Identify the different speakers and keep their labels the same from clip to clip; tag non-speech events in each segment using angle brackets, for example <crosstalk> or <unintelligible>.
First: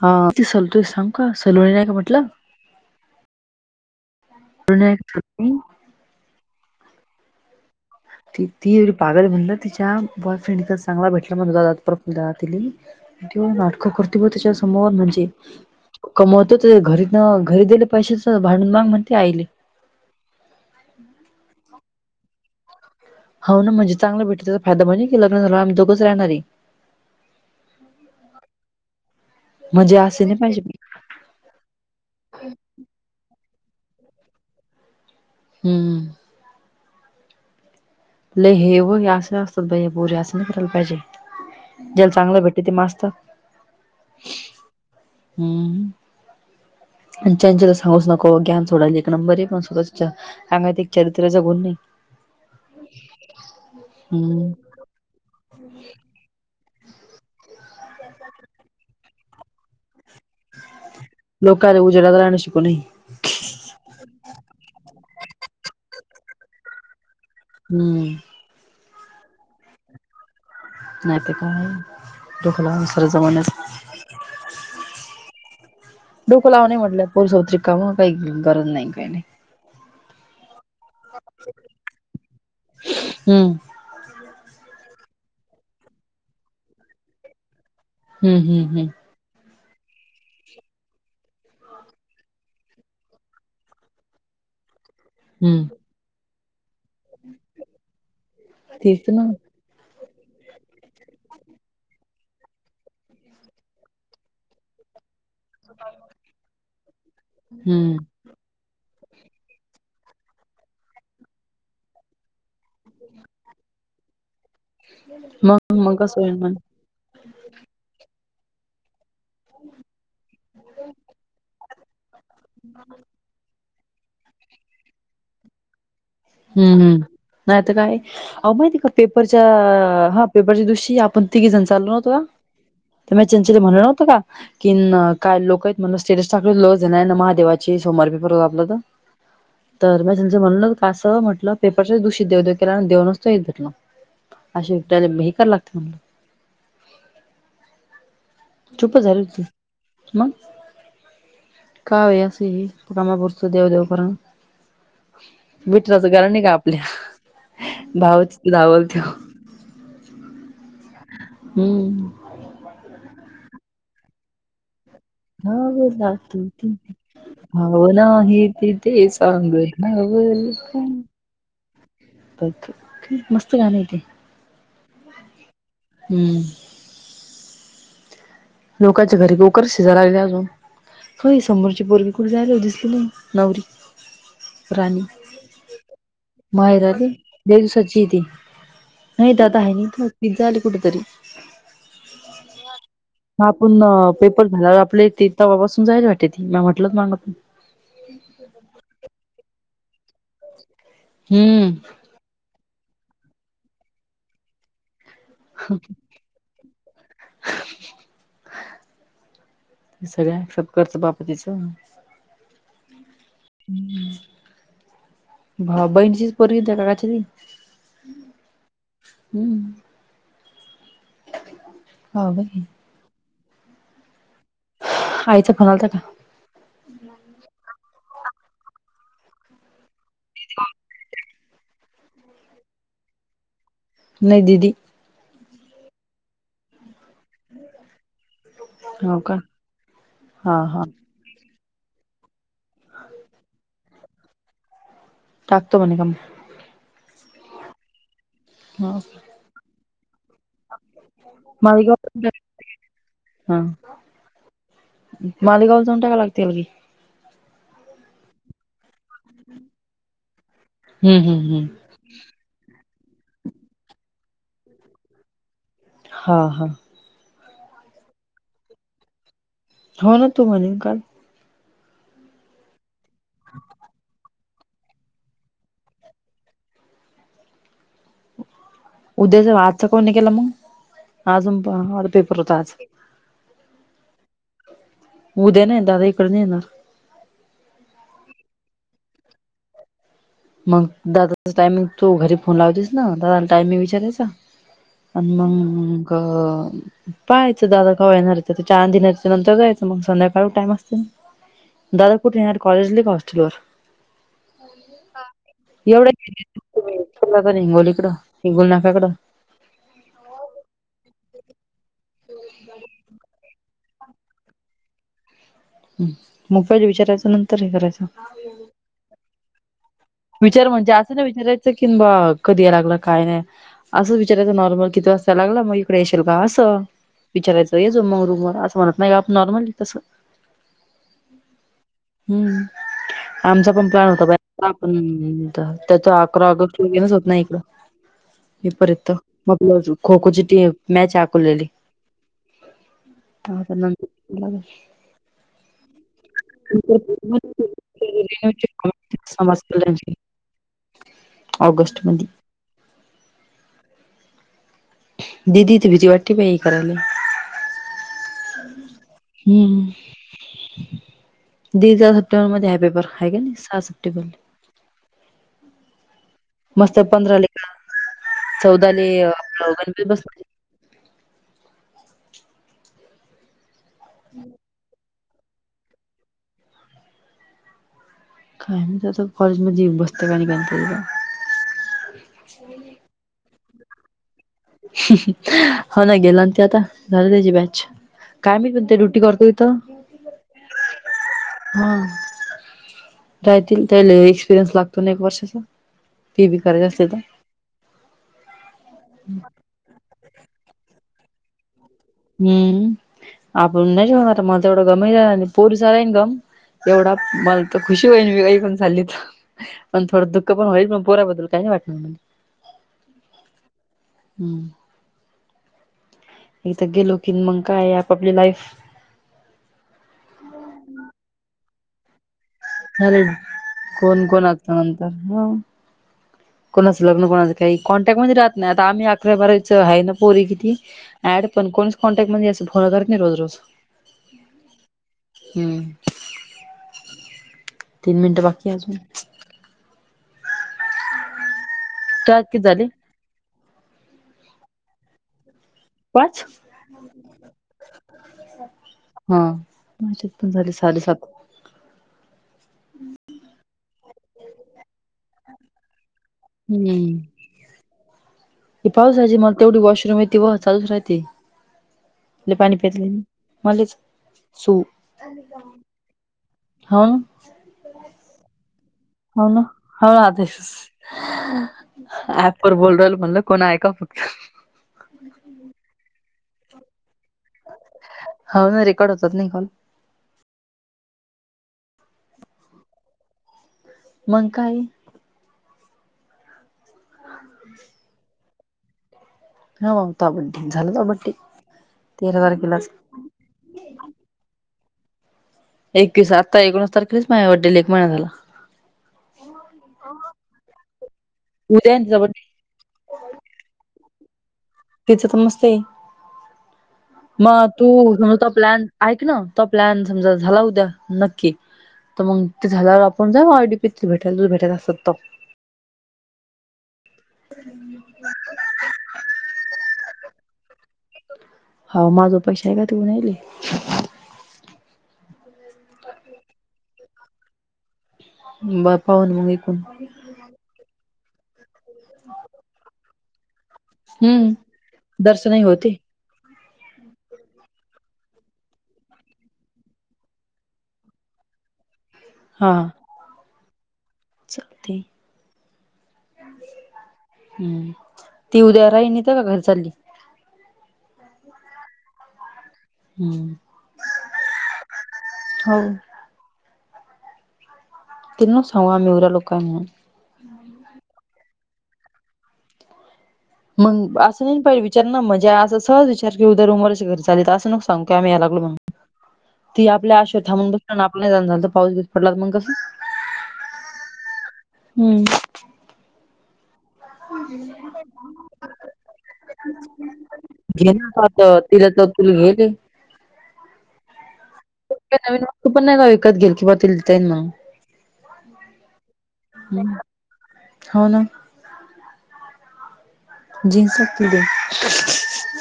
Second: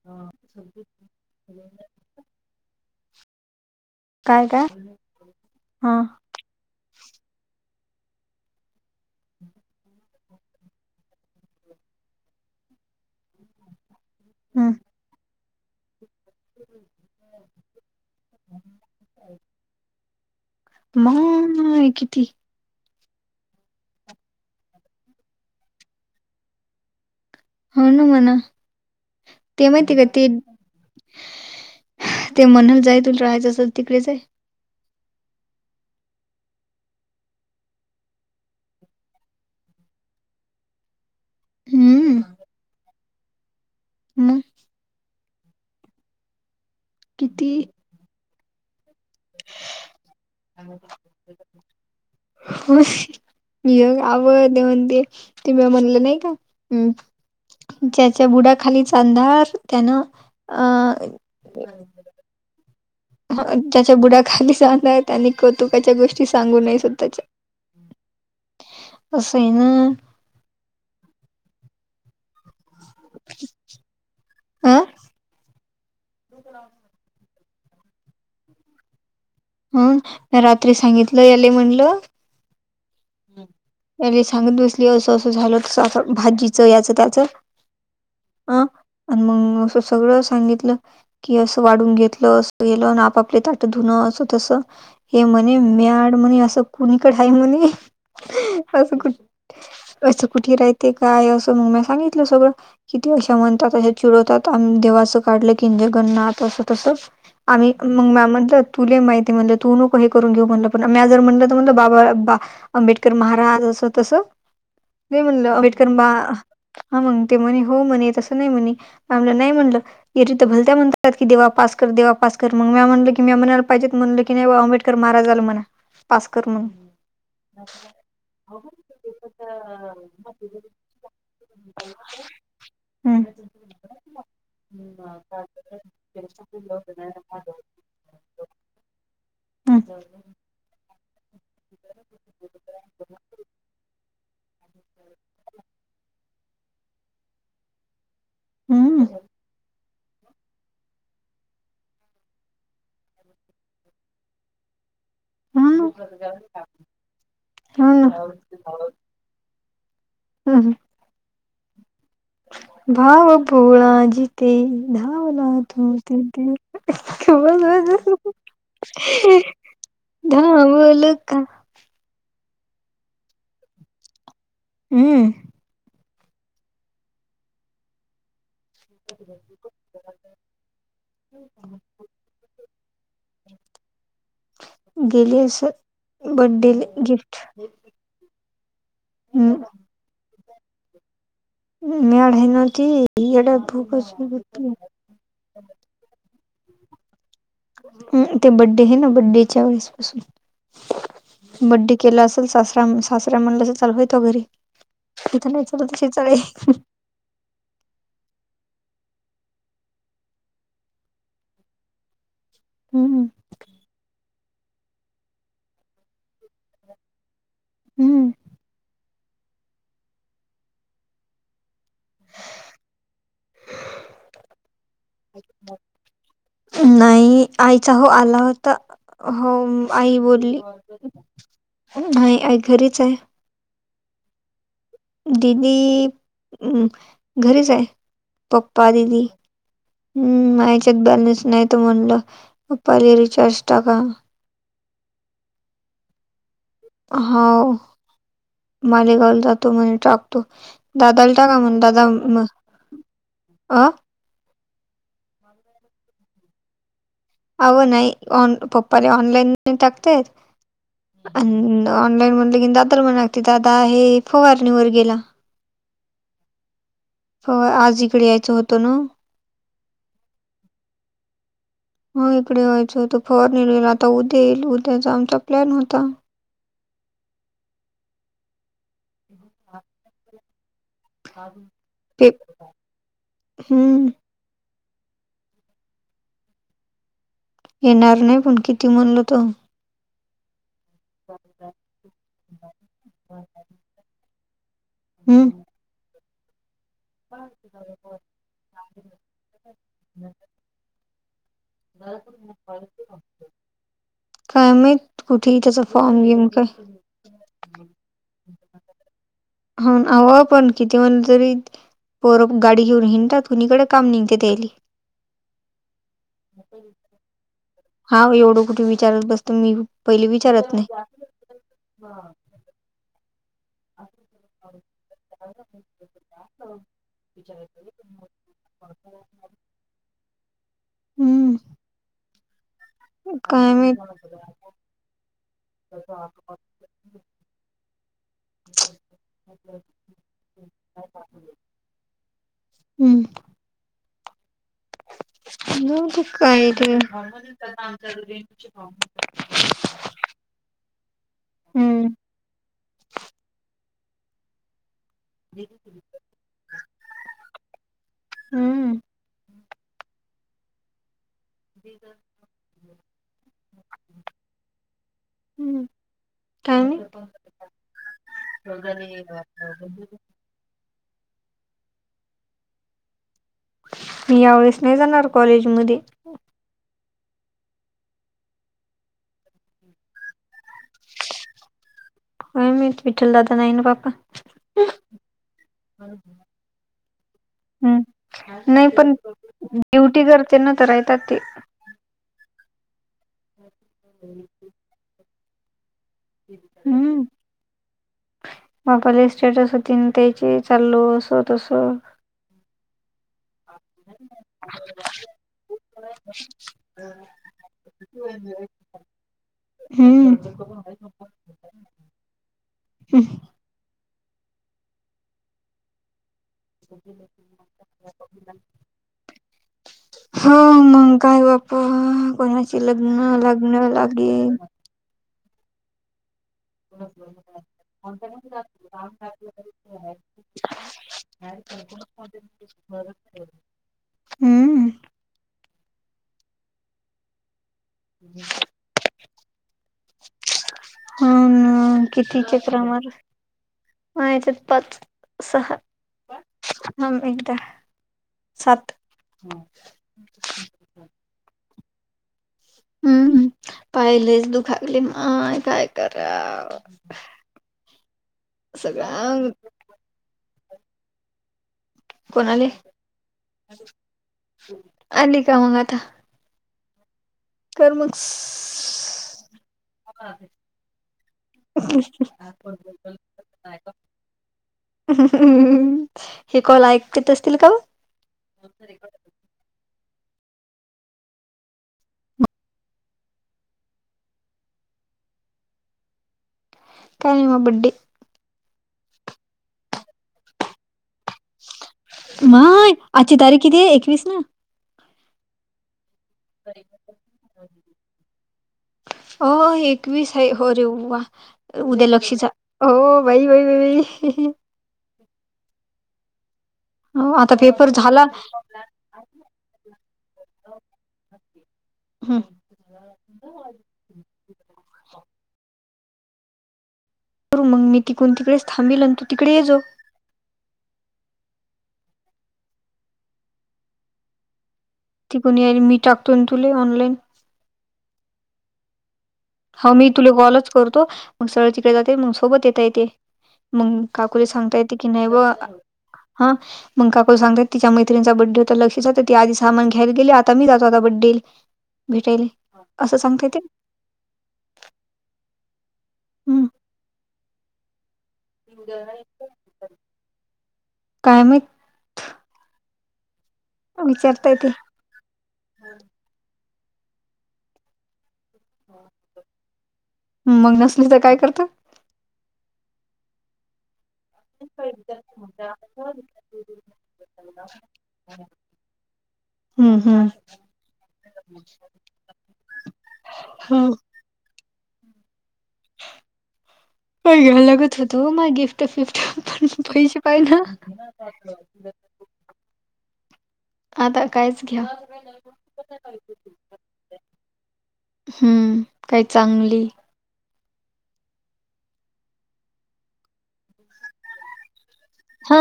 Speaker 1: हां ती सलतोय सांग कां सलवणी नाहीं कां म्हटलं
Speaker 2: कायं
Speaker 1: सलोणी
Speaker 2: कायं
Speaker 1: नाही का सलोणी
Speaker 2: हं
Speaker 1: ते ती एवढी पागलं म्हणलं तिच्यां बॉयफ्रेंड चांगला भेटला म्हणे दादा प्रफुल्ल दादा तिली त्यांत नाटकं करते व त्यांच्या
Speaker 2: हम्
Speaker 1: समोर म्हणजे कमवतो घरी नं घरी दिले पैशच भांडून मागं म्हणते आईले
Speaker 2: मं अं किती
Speaker 1: हो नां म्हणे चांगला भेट त्यांचा फायदां म्हणे की लग्नं झांला आं की आम्हीं दोघचं राहणार आहे
Speaker 2: हो नां म्हणां ते माहिती
Speaker 1: म्हणजे
Speaker 2: कां ते
Speaker 1: असे नाही पाहिजे
Speaker 2: ते म्हणांल जांय तुलां राहायचं असलं तिकडे चं आहे
Speaker 1: हम्मं ललेहे व असं असतं बंज पूे असं नि कले पाहिजे ज्यांला
Speaker 2: हम्म
Speaker 1: चांगलं भेटते ते माजतात
Speaker 2: मग
Speaker 1: हम्मं आणि
Speaker 2: किती
Speaker 1: चंचला सांगूच नको ज्या सोडांयले नंबर आहे पणं स्वतःचं अंगा एक चरित्र्याचा गुंण नाहीं
Speaker 2: हो मी मंग आवं
Speaker 1: हम्म
Speaker 2: ते म्हणते तेही म्हणलं नाहीं कां हम्मं ज्यांच्या बुडाखालीचांधार त्यांन
Speaker 1: लोकांला उजेडाला राहणं शिकूंन
Speaker 2: ज्यांच्या बुडां खाली अधारं आहे त्यांनी कौतुकाच्या गोष्टी सांगू नये स्वंतःच्या
Speaker 1: हम्मं हम्मं
Speaker 2: कसय ना
Speaker 1: नाहीत काय डोक लावल सऱ्या जमान्याच.
Speaker 2: अ
Speaker 1: डोक लावु नये म्हटल या पोरीसोबत रिकाम‌. काही गरज नाही न काही नाही.
Speaker 2: हं रात्री सांगितल. याले म्हणल
Speaker 1: हम्म
Speaker 2: याले सांगत बसली अस अस झाल. तस भाजीच याच त्याच.
Speaker 1: हम्म हम्म हम्म
Speaker 2: आणि मगं अस सगळ सांगितल. कि अस वाढून घेतल. अस केल. आणि आप आपले ताट धुण अस तस. हे म्हणे,
Speaker 1: हम्म
Speaker 2: म्याड म्हणे अस कुणीकड आहे म्हणे. अस
Speaker 1: तेच
Speaker 2: कुठ
Speaker 1: ना
Speaker 2: अस कुठे राहते काय? अस मग मी सांगितल सगळ. किती अशा म्हणतात अशा चिडवतात आन देवाच. काढल कि जगननाथ अस तस. आम्ही
Speaker 1: हम्म
Speaker 2: मग म्या म्हटल तुला माहिती म्हणल तू नको हे करून घेऊ म्हणल. पण म्या जर म्हटल तर म्हणल बाबा बा आंबेडकर महाराज कस तस, नाही म्हणल
Speaker 1: मग
Speaker 2: आंबेडकर
Speaker 1: मग
Speaker 2: मा
Speaker 1: कसं होईल मग
Speaker 2: हा मग ते म्हणे, हो म्हणे तस नाही म्हणे. आमला नाही म्हणल. एरवी तर भलत्या म्हणतात की देवा पास कर. देवा पास कर. मग म्या म्हटल की म्या म्हणा पाहिजेत म्हणल की नाही आंबेडकर महाराजला म्हणा. पास कर म्हणून‌‌
Speaker 1: हम्म हम्म नाही तर काय अहो माहिती आहे का? पेपरच्या हा पेपरच्या दिवशी आपण तिघे जण चाललो नव्हतो का
Speaker 2: हम्म
Speaker 1: म्या चंचली म्हणल नव्हत का. किन काय लोक आहेत म्हटल स्टेजेस टाकल होत लोहजण आहे ना महादेवाची सोमवारी पेपर होता आपल तर.
Speaker 2: हम्म
Speaker 1: तर म त्यांच म्हणल कास म्हटल पेपरच दिवशी देव देव केला तर देव नसतो येत म्हटल. असे त्याला हे कराय लागते म्हटल. चुप
Speaker 2: हम्म
Speaker 1: झाली होती. मग का हो अस हे. कामा पुरत देव देव कराव.
Speaker 2: हम्म
Speaker 1: विठ्ठलाच गाण नाही का आपल्या.
Speaker 2: हो ना
Speaker 1: भावच धावल तो.
Speaker 2: हम्म हम्म
Speaker 1: हम्म
Speaker 2: भाव भोळा जिथे धावला तो
Speaker 1: भावला तू
Speaker 2: तिथे.
Speaker 1: भावना हे तिथे सांग भावल
Speaker 2: धावल का?
Speaker 1: मस्त गाण आहे तेे.
Speaker 2: हम्म
Speaker 1: हम्म लोकांच्या घरी गोकर शिजलाय अजून. ओ ही समोरची पोरगी कुठे झायलय हो. दिसली नाही नवरी. राणी
Speaker 2: गेली असल
Speaker 1: माहेर
Speaker 2: बड्डेले
Speaker 1: आली
Speaker 2: गिफ्ट
Speaker 1: लय दिवसाची आहे ती नाही दादा आहे नाही इथ. तीच जायलय कुठेतरी.
Speaker 2: मॅड आहे ना ती.
Speaker 1: ह
Speaker 2: येड्या
Speaker 1: आपण पेपर
Speaker 2: भुकच
Speaker 1: झालावर आपले ते तव्हापासून जायल आहे वाटते ती. म्या म्हटलच मागत
Speaker 2: हम्म ते बड्डे आहे ना, बड्डेच्या वेळेस पासून. बड्डे
Speaker 1: हम्म
Speaker 2: केला अस सासरा सासरा म्हणला चल व्हय तु घरी. इथ नाही चालत अशी चाळे.
Speaker 1: सगळा हिशोब करत बाप तिच.
Speaker 2: हम्म
Speaker 1: हम्म भा बहिणीची पोरगी त्या काकाची ती.
Speaker 2: हम्मं
Speaker 1: हम्मं हं कणी आईचां फोन आलतां कां
Speaker 2: नाहीं आईचां हो आंला होतां हो आई बोलली आई आई घरीचं आहे
Speaker 1: नाहीं दिदी
Speaker 2: दिदी अं घरीच आहे पप्पां
Speaker 1: हो
Speaker 2: दिदी
Speaker 1: का
Speaker 2: हम्मं
Speaker 1: हा
Speaker 2: मां
Speaker 1: हा
Speaker 2: यांच्यात बॅलेन्स नाहीं तं म्हणलं पप्पां आले चेश टांकां
Speaker 1: टाकतो म्हणे कां
Speaker 2: होव
Speaker 1: मग
Speaker 2: मालेगांवला जातो म्हणजे टाकतो तो दादालां टांका म्हंण दादा
Speaker 1: मालेगाव
Speaker 2: मं अं
Speaker 1: मालेगांवला जाऊंन टां कायं लागतील म्हणे की
Speaker 2: अवं नाहीं ऑन पप्पां रं ऑनलाईन टाकताेत
Speaker 1: हम्म हम्म
Speaker 2: अं
Speaker 1: हम्म
Speaker 2: ऑनलाईन म्हणलं दादर म्हणांगते दादा हे फवारणीवरं गेलां
Speaker 1: हां हां
Speaker 2: आंज इकडे यायचं होतं नां
Speaker 1: हो नां तूं म्हणे कांल
Speaker 2: हं इकडे वयांचत फवारनीले आंता तेल उ त्यां यांच्या आमचा प्लॅन होतां
Speaker 1: उद्याचं वाचां आंज चां काऊणांही केलां मंग अजूंन पेपर होतां आंज
Speaker 2: हूंन
Speaker 1: उद्यां नाहीं दादा इकडं नाहीं येणारं
Speaker 2: येणारं नाहीं पणं किती म्हणलो तो
Speaker 1: मंग दादाचां टायमिंग तूं घरी फोन लावतेस नां दादाला टायमिंग विचारांच्या अनं
Speaker 2: हम्म
Speaker 1: मंग क पाहायचं दादा कांवा येणारंच ते द दिणांरच नंतर जायचं मंग संध्याकांळ टाईम असते नां मंग
Speaker 2: कायं माहित कुंठे त्यांचा फॉर्म घेऊंन कां तरं
Speaker 1: लागन करं हिंगोलीकडं हिंगुलीनाकयांकडं
Speaker 2: हो हं पणं किती जेवणं करुं पोरं गांडी घेऊन हिडतांत कुंणीकडे कामं नाहीं कां त्याईले
Speaker 1: मग पहिले विचारायचं नंतर हे करायचं
Speaker 2: हांव एवढं कुंठे विचारतं बसतं मी पहिले
Speaker 1: विचारलं
Speaker 2: विचारत नाही
Speaker 1: म्हणजे असं नां विचारायचं की बां कधीं यां लागलं कायं नाहीं असं विचारायचं नॉर्मल किती रस्ता लागंला मंग इकडे येशीलल कां असं विचारायचं येस मंग रुमर असं म्हणतं नाहीं कां आपणं नॉर्मल तसं
Speaker 2: हम्म
Speaker 1: हम्मं
Speaker 2: काय
Speaker 1: आमचां पणं
Speaker 2: माहित
Speaker 1: प्लॅन होतां बाई हम्मं त्यांचं अकरा ऑगस्ट रेनचं होतं नां इकडं हेपर्यंत मंग खो खोची टी मॅच आकवलेली
Speaker 2: हम्मं
Speaker 1: हं नंतर
Speaker 2: नज कायर <unintelligible>
Speaker 1: ऑगस्ट
Speaker 2: हम्म
Speaker 1: मध्यें दिदी तुं भिती वाटी पाई कराली
Speaker 2: हम्म
Speaker 1: हम्म. दी चा सप्टेबर मध्ये आहे पेपर. हाय काय सहा सप्टेबर.
Speaker 2: हम्म. काय
Speaker 1: मस्त
Speaker 2: नाही
Speaker 1: पंधरा ला ऐका चौदाले गणपती बस
Speaker 2: मी यावेेळेस नाही जाणार कॉलेज मध्ये,
Speaker 1: कायम त्या कॉलेज मध्ये बसतात आणि गणपतीला
Speaker 2: अ मी विठ्ठल दादा नाही ना पापा.
Speaker 1: हो ना. गेला ना तो आता झाली ना त्याची बॅच. काय माहित
Speaker 2: नाय
Speaker 1: ते
Speaker 2: पण
Speaker 1: ड्युटी करतो इथं
Speaker 2: ड्युटी करते ना. तर राहितात ते.
Speaker 1: हा. राहतील त्याला एक्सपिरियन्स लागतो ना एक वर्षाचा. ते बी करायचे असले तर
Speaker 2: हम्म. बापाले इस्टेटासाठी द्यायची. चाललो असं तसं.
Speaker 1: हम्म. आपण नाहीत बाबा एवढं कमवलं आणि पोरीचा इन्कम एवढा मला तर खुशी होईन. मी घेऊन चालली तर पण थोड
Speaker 2: हम्म
Speaker 1: दुःख पण होईल. पण पोरा बदल काय नाय वाटत. हम्म हम्म. इथ गेलो की, मंग काय आपापली लाईफ
Speaker 2: हो. मंग काय बापू कोणाचे लग्न लग्न लागेल.
Speaker 1: हा. कोणाचं लग्न, कोणाचं काही कॉन्टॅक्ट मध्ये राहत नाही. आता आम्ही अकरावी बारावीच आहे ना. पोरी किती ऍड पण कोणच कॉन्टॅक्ट मधी असलं फोन करत नाही रोज रोज.
Speaker 2: हम्म
Speaker 1: हम्म, तीन मिनटं बाकी हाय अजून.
Speaker 2: हो ना. किती
Speaker 1: चार
Speaker 2: चकरा
Speaker 1: झाले
Speaker 2: मारल्या. मग नाहीतर पाच सहा.
Speaker 1: पाच
Speaker 2: थांब एकदा सात
Speaker 1: हा. माझ्यात पण झाले साडे सात.
Speaker 2: हम्म हम. पाय लईच दुखाय लागले माय काय कराव.
Speaker 1: हम्म
Speaker 2: सगळा
Speaker 1: म्हणजे मग तेवढी वॉशरूम आहेत. तेव्हा चालूच राहते. कुठलं
Speaker 2: कोणाले
Speaker 1: पाणी प्यायच मले च
Speaker 2: आली का
Speaker 1: सूप.
Speaker 2: मग आता
Speaker 1: हा.
Speaker 2: कर मंग स् स् स्
Speaker 1: हो ना हो आते स् ॲप वर बोलून राहील म्हणलं कोण आहे का?
Speaker 2: हे कॉल ऐकत्यातचं
Speaker 1: हो ना. रेकॉर्ड होतात ना हे कॉल. मंग काय.
Speaker 2: काय नाय ओ बड्डे.
Speaker 1: हो. हुता बड्डे झाला का बड्डे. तेरा तारखेलाच
Speaker 2: माय‍ आजची तारीख किती एकवीस ना.
Speaker 1: एकतीस. आत्ता एकोणीस तारखेलाच माझ्या बड्डेला एक महिना झाला.
Speaker 2: हो. एकवीस हाय हो. अरे व्वा
Speaker 1: आहे ना
Speaker 2: उद्या
Speaker 1: तिचा बड्डे
Speaker 2: लक्षीचा. हो. बाई बाई बाई.
Speaker 1: त्याच्यातच मस्ती हाय.
Speaker 2: हो आता
Speaker 1: मग तू
Speaker 2: पेपर झाला
Speaker 1: न ता प्लॅन, ऐक ना तो प्लॅन समजा झाला उद्या नक्की तर
Speaker 2: हम्म.
Speaker 1: मग ते झाल्यावर आपण जाऊ आय डी पी त भेटायला, तूला भेटायचं असल तर.
Speaker 2: बर मग मी तिकडून तिकडेच थांबील अन तू तिकडे ये जो.
Speaker 1: हा माझा पैसा आहे का तु येऊ राहीले?
Speaker 2: तिकडून ये आणि मी टाकतो ना तुले ऑनलाईन.
Speaker 1: बर पा <unintelligible>
Speaker 2: हाव मी तुले कॉलच करतो. मग सरळ तिकडे जाते मग सोबत येता येते, मग काकुला
Speaker 1: हम्म
Speaker 2: सांगता येते की नाही ब
Speaker 1: दर्शनही होते
Speaker 2: हा. मग काकूला सांगता येते तिच्या मैत्रणीचा बड्डे होता, लक्षीचा तर ती आधी सामान घ्यायला गेली, आता मी जातो आता बड्डेल. भेटायले, असं सांगता येते.
Speaker 1: चालतंय,
Speaker 2: हम्म
Speaker 1: हम्म. ती उद्या राहिन इथं का घरी चालली?
Speaker 2: काय‌ माहित?
Speaker 1: हम्म.
Speaker 2: विचारताय ते
Speaker 1: हो. तिला नको सांगू आम्ही एवऱ्हे लोकं हाय म्हणून.
Speaker 2: मग नसली तर काय करतं?
Speaker 1: मग अस तिन पाय विचार ना म्हजे असं सहज विचार की, उद्या रुमवरचे घरी चाललेत, असं नको सांगू की आम्ही याय लागलो म्हणून. ती
Speaker 2: हम्म
Speaker 1: आपल्या
Speaker 2: हम्म
Speaker 1: अशोत थांबून बसता आन आपलं येणं नाय झालं, तर पाऊस बिऊस पडला मग कसं?
Speaker 2: हा
Speaker 1: हम्म.
Speaker 2: पण घ्यावं लागत होतं ओ मग गिफ्ट फिफ्ट, पण पैसे पायजे ना.
Speaker 1: घे तू आता तिला तर तु <unintelligible>
Speaker 2: आता कायच घ्या
Speaker 1: कुठलं नवीन वस्तू पण नाही ना विकत घेईल किंवा ते त्यांना.
Speaker 2: हम्म, काही चांगली
Speaker 1: हो ना. जीन्स आपली.
Speaker 2: हा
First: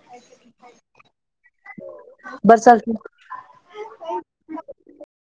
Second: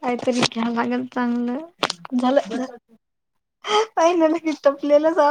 Speaker 2: काहीतरी घ्याव लागल चांगलं,
Speaker 1: बरं
Speaker 2: झालं
Speaker 1: चालतंय.
Speaker 2: फायनली गिफ्ट आपल्याला साप